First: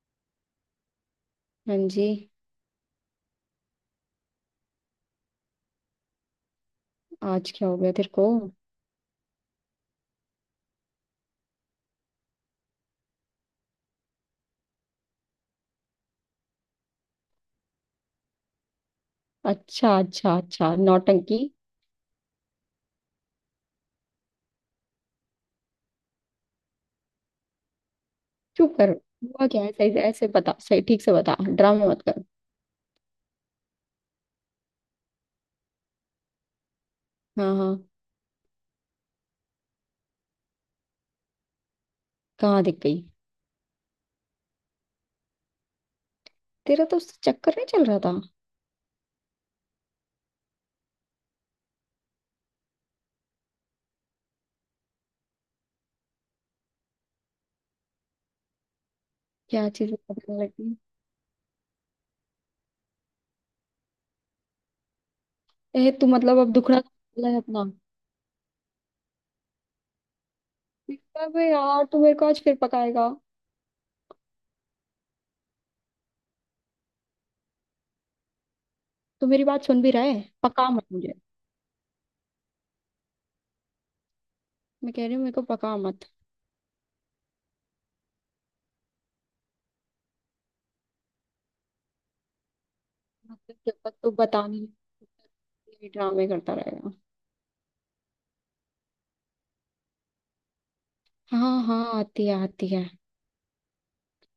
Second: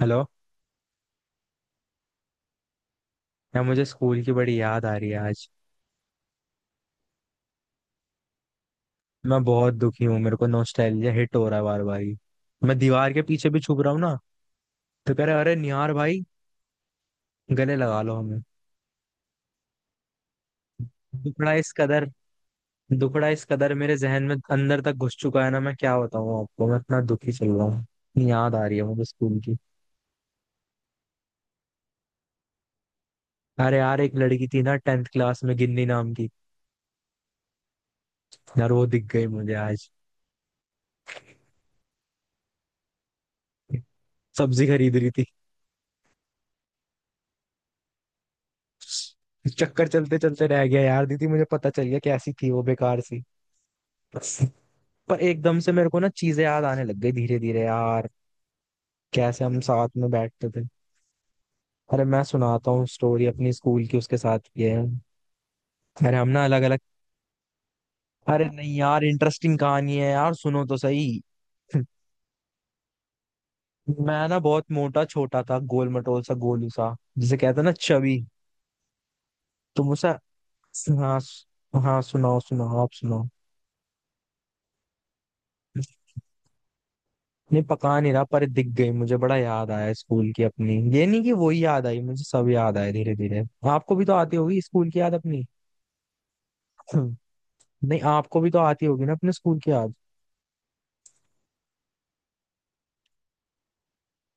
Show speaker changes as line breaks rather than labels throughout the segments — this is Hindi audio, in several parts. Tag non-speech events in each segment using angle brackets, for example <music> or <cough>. हेलो।
हाँ जी।
यार मुझे स्कूल की बड़ी याद आ रही है आज।
आज क्या हो गया तेरे को।
मैं बहुत दुखी हूँ। मेरे को नॉस्टैल्जिया हिट हो रहा है बार बार ही। मैं दीवार के पीछे भी छुप रहा हूँ ना, तो कह रहे, अरे निहार भाई गले लगा लो हमें।
अच्छा अच्छा अच्छा, नौटंकी।
दुखड़ा इस कदर दुखड़ा इस कदर मेरे जहन में अंदर तक घुस चुका है ना। मैं क्या बताऊँ आपको। मैं इतना दुखी चल रहा हूँ, इतनी याद आ
चुप
रही है
कर।
मुझे स्कूल
हुआ
की।
क्या है सही से ऐसे बता, सही ठीक से बता, ड्रामा मत कर।
अरे यार, एक लड़की थी ना टेंथ क्लास में, गिन्नी नाम की।
हाँ हाँ।
यार वो दिख गई मुझे आज,
कहाँ दिख गई।
सब्जी खरीद रही।
तेरा तो उससे चक्कर नहीं चल रहा था।
चक्कर चलते चलते रह गया यार। दीदी, मुझे पता चल गया कैसी थी वो, बेकार सी। पर एकदम से मेरे को ना चीजें याद आने लग गई धीरे धीरे यार, कैसे हम
क्या
साथ
चीज
में
बताने
बैठते थे।
लगी।
अरे मैं सुनाता हूँ स्टोरी अपनी स्कूल की, उसके साथ ये है।
ए तू
अरे हम
मतलब
ना
अब
अलग
दुखड़ा
अलग।
निकाला है अपना।
अरे नहीं यार, इंटरेस्टिंग कहानी है यार, सुनो तो सही।
अबे यार, तू मेरे को आज फिर पकाएगा।
मैं ना बहुत मोटा छोटा था, गोल मटोल सा, गोलू सा, जिसे कहते हैं ना चबी।
तू मेरी बात
तो
सुन भी रहा
मुझे
है? पका मत मुझे।
हाँ, हाँ, सुनाओ सुनाओ, आप सुनाओ।
मैं कह रही हूँ मेरे को पका मत।
नहीं पका नहीं रहा, पर दिख गई मुझे, बड़ा याद आया स्कूल की अपनी। ये नहीं कि वही याद आई मुझे, सब याद आए धीरे धीरे।
मतलब जब तक
आपको भी
तू
तो आती
बता
होगी
नहीं
स्कूल की
तब
याद अपनी। <laughs>
तक ये ड्रामे करता रहेगा।
<clears throat> नहीं, आपको भी तो आती होगी ना अपने स्कूल की याद।
हाँ हाँ, आती है आती है।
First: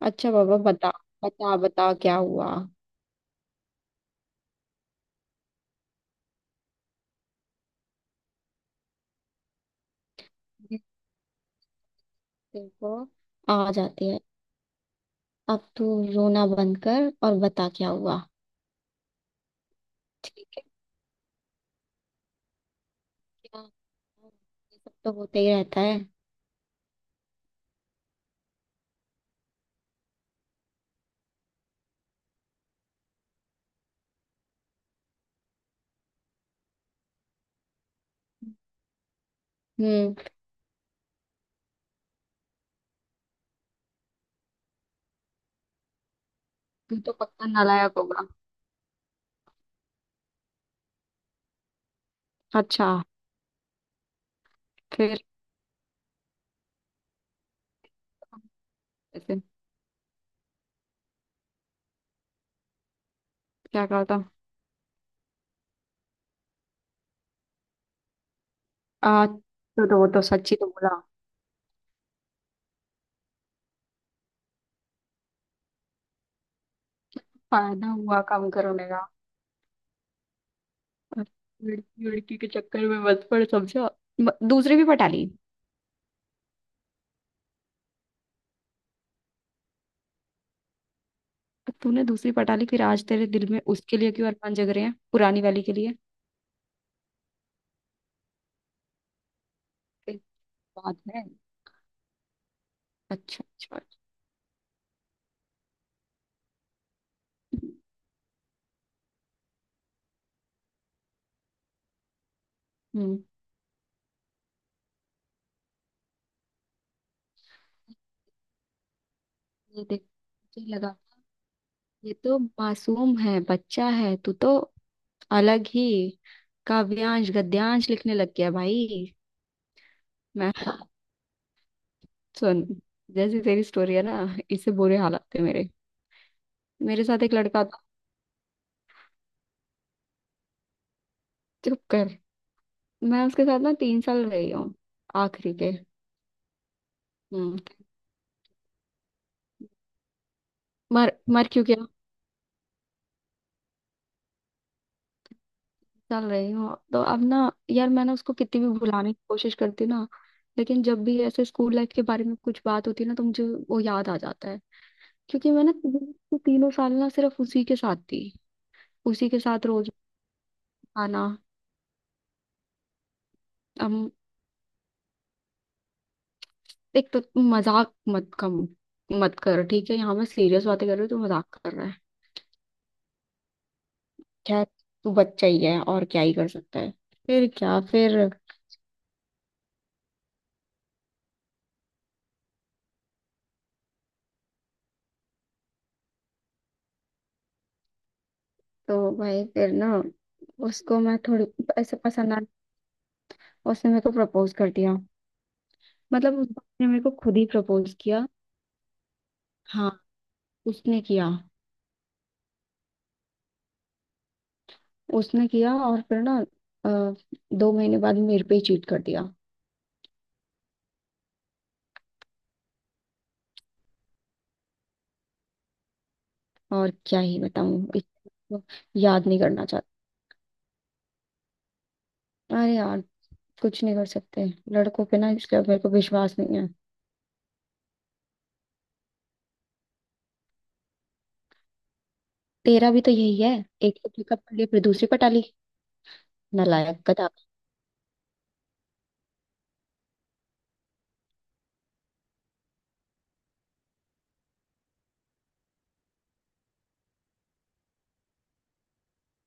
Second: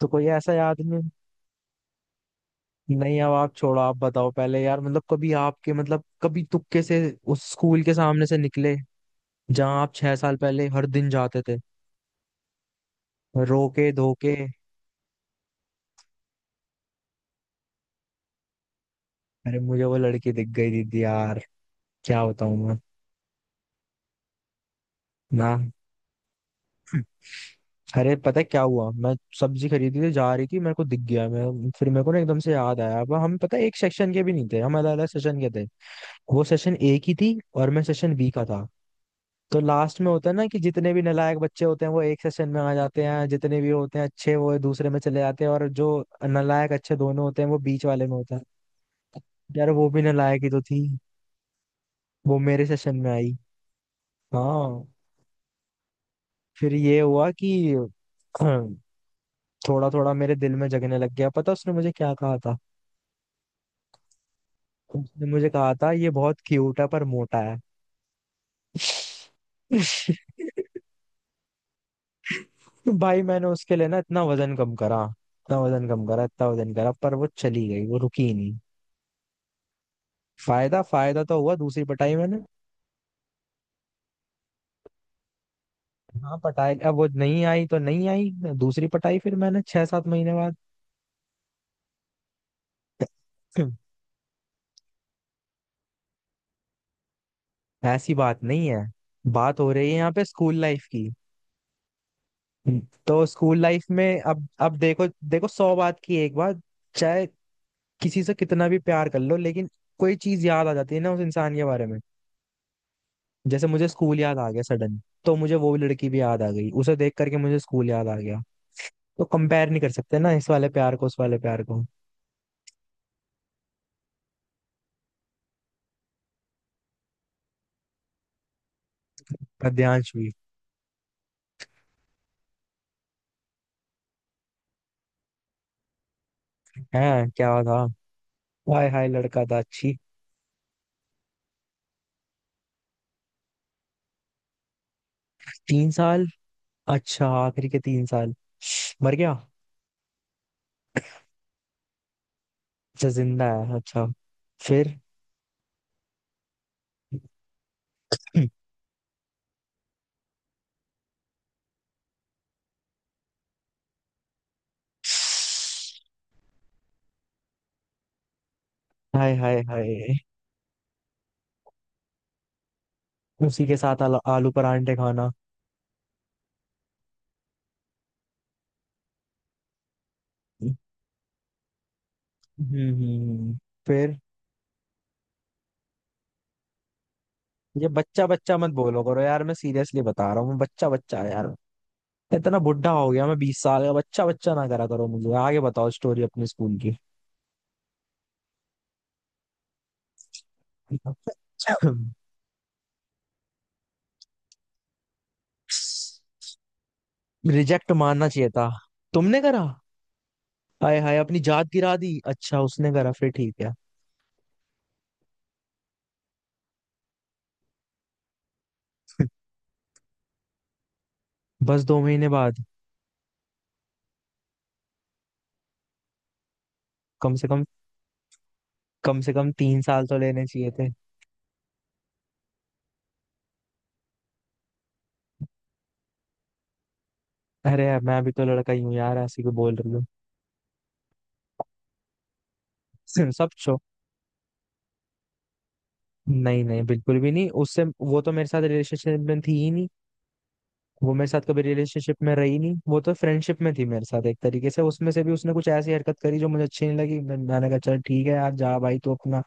तो कोई
अच्छा
ऐसा
बाबा
याद
बता।
नहीं?
बता बता क्या हुआ।
नहीं, अब आप छोड़ो, आप बताओ पहले यार। मतलब कभी आपके मतलब कभी तुक्के से उस स्कूल के सामने से निकले जहां आप 6 साल पहले हर दिन जाते थे,
देखो। आ
रोके
जाती है।
धोके।
अब तू रोना बंद कर और बता क्या हुआ।
अरे मुझे वो लड़की दिख
ठीक है।
गई दीदी यार, क्या बताऊं मैं
क्या। ये सब तो होते
ना।
ही रहता है।
अरे पता है क्या हुआ? मैं सब्जी खरीदी थी, जा रही थी, मेरे को दिख गया। मैं फिर मेरे को ना एकदम से याद आया। अब हम पता है एक सेक्शन के भी नहीं थे, हम अलग अलग सेशन के थे। वो सेशन ए की थी और मैं सेशन बी का था। तो लास्ट में
हम्म।
होता है ना कि जितने भी नालायक बच्चे होते हैं वो एक सेशन में आ जाते हैं, जितने भी होते हैं अच्छे वो दूसरे में चले जाते हैं, और जो नालायक अच्छे
तू तो
दोनों होते
पक्का
हैं वो बीच
नालायक
वाले में
होगा।
होता है। यार वो भी नालायक ही तो थी, वो मेरे
अच्छा।
सेशन में आई। हाँ।
फिर।
फिर ये हुआ कि <clears throat>
ऐसे।
थोड़ा थोड़ा मेरे दिल में जगने लग गया। पता उसने मुझे क्या कहा था?
क्या कहा था।
उसने मुझे कहा था, ये बहुत क्यूट है पर मोटा है।
तो वो तो सच ही तो
<laughs>
बोला।
भाई मैंने उसके लिए ना इतना वजन कम करा, इतना वजन कम करा, इतना वजन करा, पर वो चली गई,
फायदा
वो
हुआ
रुकी
काम
नहीं।
करने का।
फायदा, फायदा तो हुआ। दूसरी
लड़की
पटाई
लड़की
मैंने।
के चक्कर में मत पड़, समझा। दूसरी भी पटा ली।
हाँ पटाई, अब वो नहीं आई तो नहीं आई। दूसरी पटाई फिर मैंने 6-7 महीने बाद।
तूने दूसरी पटा ली फिर आज तेरे दिल में उसके
<clears throat>
लिए क्यों अरमान जग रहे हैं पुरानी वाली के लिए?
ऐसी बात नहीं है। बात हो रही है यहाँ पे स्कूल लाइफ
बात
की।
है।
तो
अच्छा
स्कूल
अच्छा।
लाइफ में, अब देखो देखो, सौ बात की एक बात, चाहे किसी से कितना भी प्यार कर लो लेकिन कोई चीज याद आ जाती है ना उस इंसान के बारे में।
हम्म।
जैसे मुझे स्कूल याद आ गया सडन, तो मुझे वो लड़की भी याद आ गई। उसे देख करके मुझे स्कूल याद आ गया। तो कंपेयर नहीं
ये
कर
देख,
सकते ना इस
मुझे
वाले प्यार
लगा,
को उस वाले प्यार को।
ये तो मासूम है, बच्चा है तू तो। अलग ही काव्यांश गद्यांश लिखने लग गया भाई।
पद्यांश भी।
मैं। सुन। जैसी तेरी स्टोरी है ना, इससे बुरे हालात थे मेरे।
है
मेरे साथ एक
क्या
लड़का
था?
था।
हाय हाय लड़का था, अच्छी।
चुप कर। मैं उसके साथ ना तीन साल रही हूँ। आखिरी के।
3 साल? अच्छा,
हम्म।
आखिरी के 3 साल। मर गया?
मर मर क्यों गया।
अच्छा, जिंदा है, अच्छा। फिर? <clears throat>
चल रही हूँ तो अब ना, यार मैं ना उसको
हम्म।
कितनी भी भुलाने की कोशिश करती हूँ ना, लेकिन जब भी ऐसे स्कूल लाइफ के बारे में कुछ बात होती है ना तो मुझे वो याद आ जाता है। क्योंकि मैं ना तीनों तीनों साल ना सिर्फ उसी के साथ थी, उसी
हाय
के
हाय
साथ रोज
हाय,
आना।
उसी के साथ
हम।
आलू परांठे खाना।
एक तो तुम मजाक मत कम मत कर, ठीक है? यहाँ मैं सीरियस
हम्म,
बातें कर रही हूँ तो मजाक कर रहा है।
हम्म, हम्म। फिर?
खैर। तू बच्चा ही है, और क्या ही कर सकता है। फिर क्या
ये
फिर?
बच्चा बच्चा मत बोलो करो यार, मैं सीरियसली बता रहा हूँ। बच्चा बच्चा है यार, इतना बुढ़ा हो गया। मैं 20 साल का, बच्चा बच्चा ना करा करो। मुझे आगे बताओ स्टोरी अपने स्कूल की।
तो भाई फिर ना उसको मैं थोड़ी ऐसे पसंद आ। उसने मेरे को प्रपोज कर दिया। मतलब उस बाप ने मेरे को खुद ही
रिजेक्ट
प्रपोज किया।
मानना चाहिए था। तुमने करा?
हाँ।
हाय
उसने
हाय
किया।
अपनी जात गिरा दी। अच्छा, उसने करा, फिर ठीक है।
उसने किया और फिर ना अ, दो महीने बाद मेरे पे ही चीट कर दिया।
बस 2 महीने बाद?
और क्या
कम
ही
से कम
बताऊं इसको।
कम
याद
से
नहीं
कम
करना
तीन
चाहती।
साल तो लेने चाहिए थे।
अरे यार, कुछ नहीं कर सकते। लड़कों पे ना, इसलिए अब मेरे को विश्वास नहीं है।
अरे यार, मैं भी तो लड़का ही हूँ यार, ऐसे क्यों बोल रही हूँ।
तेरा भी तो
<laughs>
यही
सब
है।
छो
एक को पिकअप कर लिया फिर दूसरी पर टाली।
नहीं नहीं
नालायक
बिल्कुल
गधा।
भी नहीं। उससे वो तो मेरे साथ रिलेशनशिप में थी ही नहीं। वो मेरे साथ कभी रिलेशनशिप में रही नहीं। वो तो फ्रेंडशिप में थी मेरे साथ, एक तरीके से उसमें से भी उसने कुछ ऐसी हरकत करी जो मुझे अच्छी नहीं लगी। मैंने कहा, चल ठीक है यार, जा भाई तू अपना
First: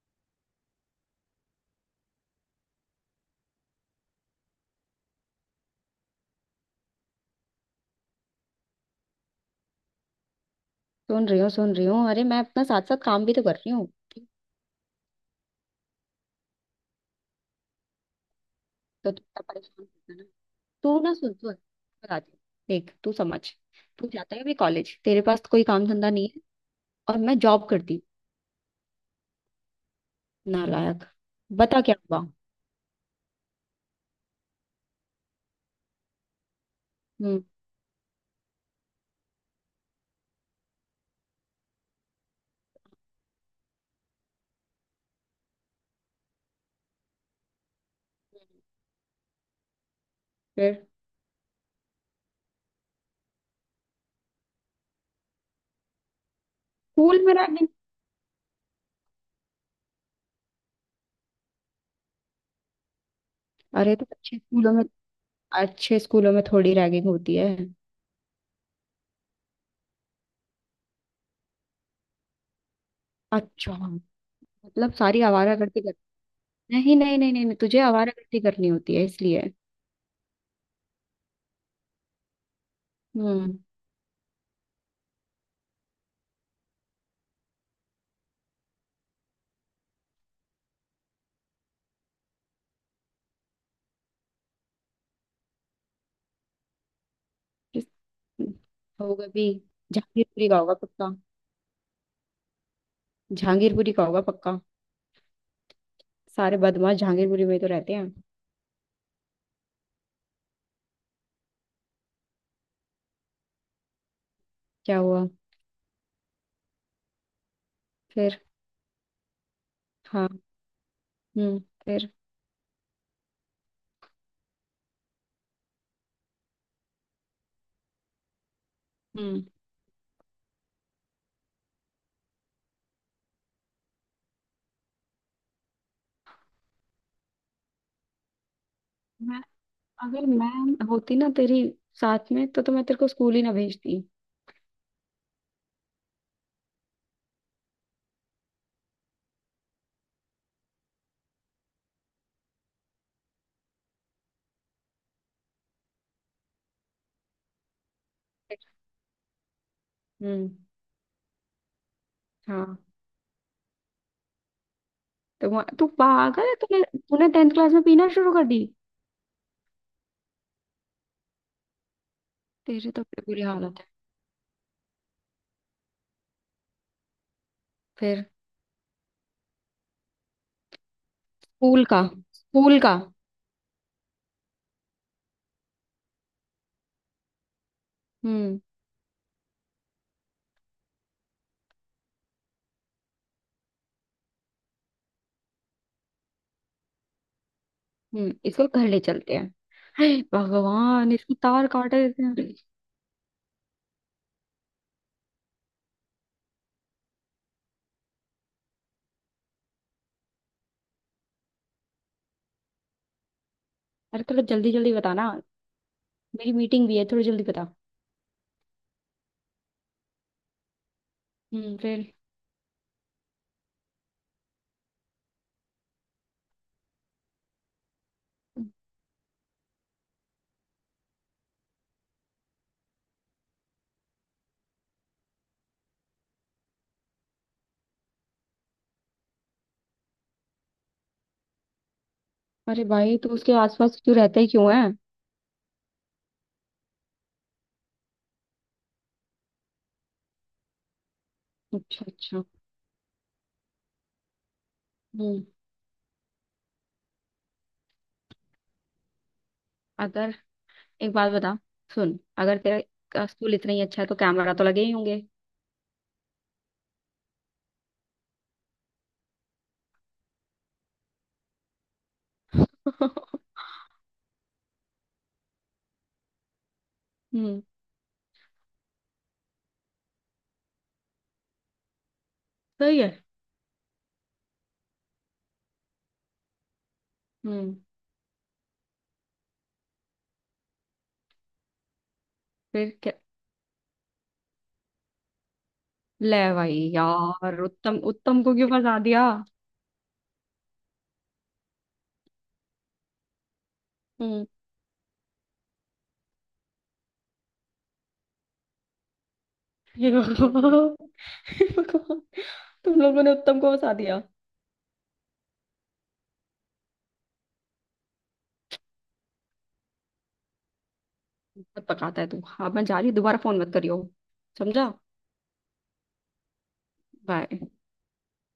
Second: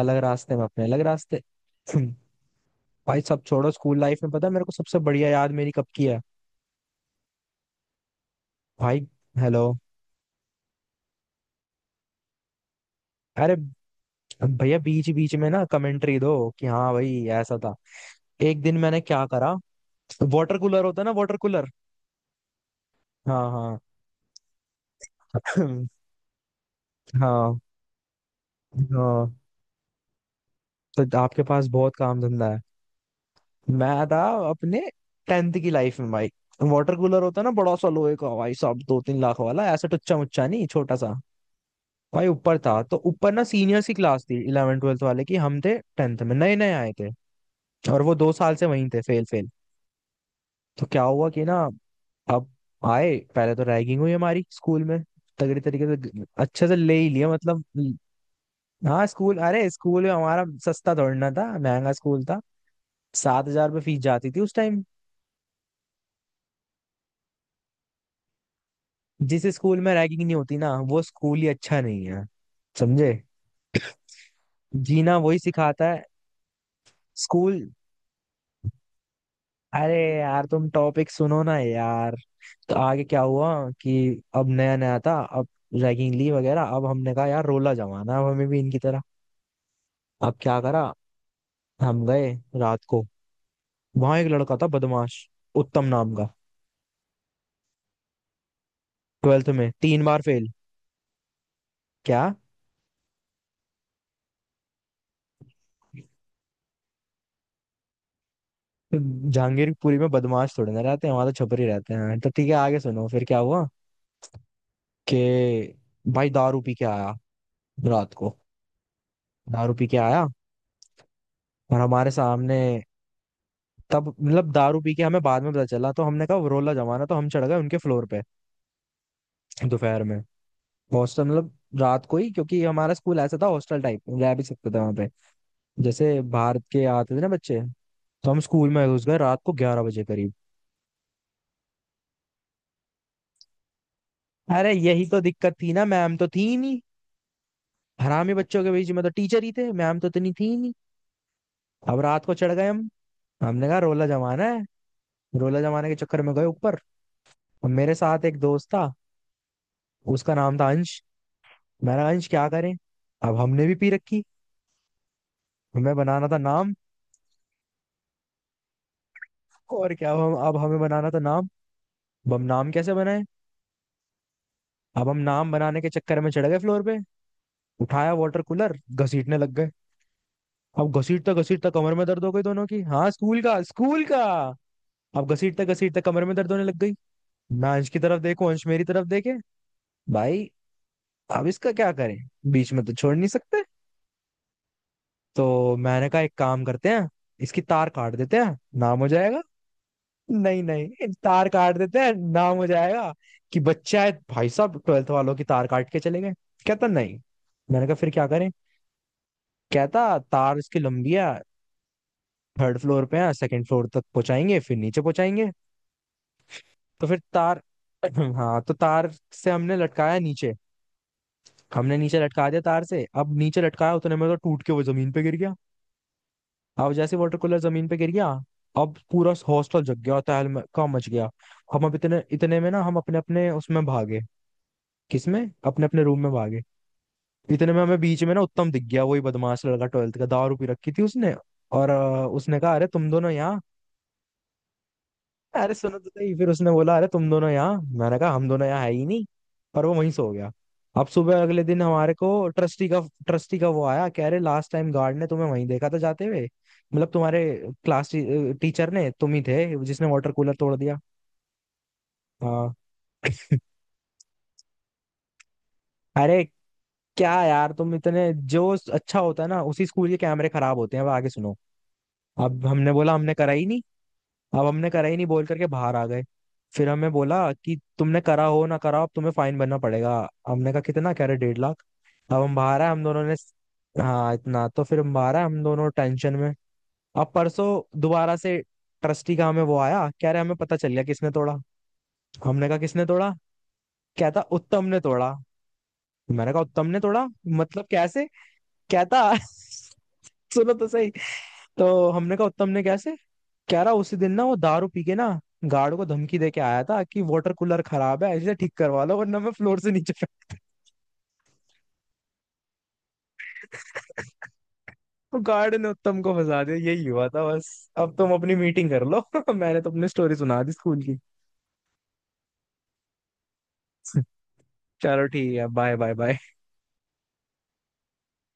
अलग रास्ते में, अपने अलग रास्ते। <clears throat> भाई सब छोड़ो। स्कूल लाइफ में पता है मेरे को सबसे बढ़िया याद मेरी कब की है भाई? हेलो?
सुन रही हूँ सुन रही हूँ, अरे मैं अपना साथ साथ काम भी तो कर
अरे
रही हूँ तो।
भैया बीच बीच में ना कमेंट्री दो कि हाँ भाई ऐसा था। एक दिन मैंने
तुम
क्या
इतना
करा,
परेशान मत होना।
वाटर कूलर
तू
होता है ना,
ना सुन
वाटर
सुन।
कूलर।
बताती हूँ। देख तू समझ।
हाँ, हाँ।
तू जाता है अभी कॉलेज, तेरे पास कोई काम
<clears throat> <laughs>
धंधा नहीं है। और मैं
हाँ,
जॉब करती
हाँ,
हूँ, नालायक।
तो आपके पास
बता क्या
बहुत काम
हुआ।
धंधा है। मैं था अपने टेंथ की लाइफ में भाई। वाटर कूलर होता
हम्म।
है ना, बड़ा सा लोहे का भाई साहब, 2-3 लाख वाला, ऐसा टुच्चा मुच्चा नहीं, छोटा सा। भाई ऊपर था तो, ऊपर ना सीनियर्स की क्लास थी, इलेवन ट्वेल्थ वाले की, हम थे टेंथ में नए नए आए थे, और वो 2 साल से वहीं थे, फेल फेल।
फिर।
तो क्या हुआ कि ना, अब आए पहले तो रैगिंग हुई हमारी स्कूल में, तगड़ी तरीके से, अच्छे से ले ही
स्कूल
लिया
में
मतलब।
रैगिंग?
हाँ स्कूल, अरे स्कूल में हमारा सस्ता दौड़ना था, महंगा स्कूल था। 7,000
अरे
फीस
तो
जाती
अच्छे
थी उस
स्कूलों में,
टाइम।
अच्छे स्कूलों में थोड़ी रैगिंग होती है।
जिस स्कूल में रैगिंग नहीं होती ना वो स्कूल ही अच्छा नहीं है, समझे।
अच्छा। मतलब
जीना
सारी
वही
आवारा गर्दी
सिखाता
कर।
है
नहीं नहीं नहीं नहीं नहीं,
स्कूल।
तुझे आवारा गर्दी करनी होती है इसलिए।
अरे यार तुम टॉपिक सुनो ना यार। तो आगे क्या हुआ
हम्म।
कि अब नया नया था, अब रैगिंग ली वगैरह। अब हमने कहा यार रोला जमाना है, अब हमें भी इनकी तरह। अब क्या करा, हम गए रात को। वहां एक लड़का था बदमाश, उत्तम नाम का,
किस- होगा भी।
ट्वेल्थ में 3 बार फेल।
जहांगीरपुरी का होगा पक्का।
क्या?
जहांगीरपुरी का होगा पक्का। सारे बदमाश जहांगीरपुरी में ही तो रहते हैं।
जहांगीरपुरी में बदमाश थोड़े ना रहते हैं, वहां तो छपरी रहते हैं। तो ठीक है, आगे सुनो, फिर क्या हुआ
क्या हुआ।
कि भाई दारू पी के आया रात
फिर।
को, दारू पी के आया
हाँ। हम्म।
और हमारे
फिर।
सामने, तब मतलब दारू पी के हमें बाद में पता चला। तो हमने कहा रोला जमाना, तो हम चढ़ गए उनके फ्लोर पे
हम्म।
दोपहर में। हॉस्टल मतलब, रात को ही, क्योंकि हमारा स्कूल ऐसा था, हॉस्टल टाइप रह भी सकते थे वहां पे, जैसे भारत के आते थे ना बच्चे। तो हम स्कूल में घुस गए
मैं।
रात को 11 बजे
अगर
करीब।
मैं होती ना तेरी साथ में तो मैं तेरे को स्कूल ही ना भेजती।
अरे यही तो दिक्कत थी ना, मैम तो थी ही नहीं, हरामी बच्चों के बीच में तो टीचर ही थे, मैम तो इतनी थी ही नहीं। अब रात को चढ़ गए हम, हमने कहा रोला जमाना है, रोला जमाने के चक्कर में गए ऊपर। और मेरे साथ एक दोस्त था, उसका
हम्म।
नाम था अंश। मैंने कहा, अंश क्या करें?
हाँ।
अब हमने भी पी रखी,
तू
हमें बनाना था
पागल है,
नाम,
तूने तूने टेंथ क्लास में पीना शुरू कर दी।
और क्या। अब हम अब हमें बनाना था नाम, अब हम नाम
तेरे
कैसे
तो बड़ी
बनाए।
बुरी हालत है।
अब हम नाम बनाने के चक्कर में चढ़ गए फ्लोर पे, उठाया
फिर।
वाटर कूलर, घसीटने लग गए। अब घसीटता घसीटता
स्कूल
कमर
का
में दर्द हो गई दोनों
स्कूल
की।
का।
हाँ स्कूल का, स्कूल का। अब घसीटते घसीटते कमर में दर्द होने लग गई। मैं अंश की तरफ देखूं,
हम्म।
अंश मेरी तरफ देखे। भाई, अब इसका क्या करें, बीच में तो छोड़ नहीं सकते। तो मैंने कहा एक काम करते हैं, इसकी तार काट
हम्म।
देते हैं,
इसको घर
नाम
ले
हो
चलते
जाएगा।
हैं। हे
नहीं नहीं,
भगवान, इसकी
तार
तार
काट देते
काटे
हैं,
देते हैं।
नाम हो जाएगा, कि बच्चा है भाई साहब, ट्वेल्थ वालों की तार काट के चले गए। कहता नहीं, मैंने कहा फिर क्या करें। कहता, तार इसकी लंबी है, थर्ड फ्लोर पे है, सेकंड फ्लोर तक
अरे थोड़ा
पहुंचाएंगे
जल्दी
फिर
जल्दी
नीचे
बताना,
पहुंचाएंगे।
मेरी मीटिंग भी है,
तो फिर
थोड़ी जल्दी
तार
बता।
<clears throat> हाँ, तो तार से हमने लटकाया नीचे,
हम्म।
हमने
फिर।
नीचे लटका दिया तार से। अब नीचे लटकाया, उतने में तो टूट के वो जमीन पे गिर गया। अब जैसे वाटर कूलर जमीन पे गिर गया, अब पूरा हॉस्टल जग गया, तहलका मच गया। हम अब इतने इतने में ना हम अपने अपने उसमें भागे, किसमें? अपने अपने रूम में भागे। इतने में हमें बीच में ना उत्तम दिख गया, वही बदमाश लड़का ट्वेल्थ का, दारू पी रखी थी उसने। और उसने कहा,
अरे
अरे तुम
भाई तू
दोनों
उसके
यहाँ।
आसपास क्यों रहता ही क्यों है?
अरे सुनो तो सही। फिर उसने बोला, अरे तुम दोनों यहाँ। मैंने कहा हम दोनों यहाँ है ही नहीं। और वो वहीं सो गया। अब सुबह अगले दिन
अच्छा
हमारे को
अच्छा।
ट्रस्टी का वो आया, कह रहे लास्ट टाइम गार्ड ने
हम्म।
तुम्हें वहीं देखा था जाते हुए, मतलब तुम्हारे क्लास टीचर ने, तुम ही थे जिसने वाटर
अगर
कूलर तोड़ दिया।
एक बात बता। सुन, अगर
हाँ।
तेरा का स्कूल इतना ही अच्छा है तो कैमरा तो लगे ही होंगे।
अरे क्या यार, तुम इतने जो अच्छा होता है ना उसी स्कूल के कैमरे खराब होते हैं। अब आगे सुनो, अब हमने
<laughs>
बोला हमने कराई नहीं। अब हमने कराई नहीं बोल करके बाहर आ गए। फिर हमें बोला
हम्म।
कि तुमने करा हो ना करा हो, अब तुम्हें फाइन भरना पड़ेगा। हमने कहा कितना, कह रहे 1.5 लाख। अब हम बाहर आए
सही
हम
है।
दोनों ने, हाँ इतना तो। फिर हम बाहर आए हम दोनों टेंशन में। अब
हम्म।
परसों दोबारा से ट्रस्टी का हमें वो आया, कह रहे हमें पता चल गया किसने तोड़ा। हमने कहा
फिर
किसने
क्या?
तोड़ा? कहता उत्तम ने तोड़ा।
ले
मैंने कहा
भाई
उत्तम ने तोड़ा?
यार,
मतलब
उत्तम
कैसे?
उत्तम को क्यों फंसा
कहता
दिया?
<laughs> सुनो तो सही। तो हमने कहा उत्तम ने कैसे। कह रहा उसी दिन ना
हम्म।
वो दारू पी के ना, गार्ड को धमकी दे के आया था कि वाटर कूलर खराब है इसे ठीक करवा लो वरना मैं फ्लोर से
ये
नीचे
<laughs>
फेंक।
भगवान। हे भगवान, तुम लोगों ने उत्तम को फंसा दिया।
<laughs> तो गार्ड ने उत्तम को फंसा दिया, यही हुआ था बस। अब तुम अपनी मीटिंग कर लो। <laughs> मैंने तो अपनी स्टोरी सुना दी स्कूल की।
बहुत पकाता है तू, हाँ मैं जा रही हूँ, दोबारा फोन मत करियो। समझा।
<laughs> चलो ठीक है, बाय बाय बाय।
बाय।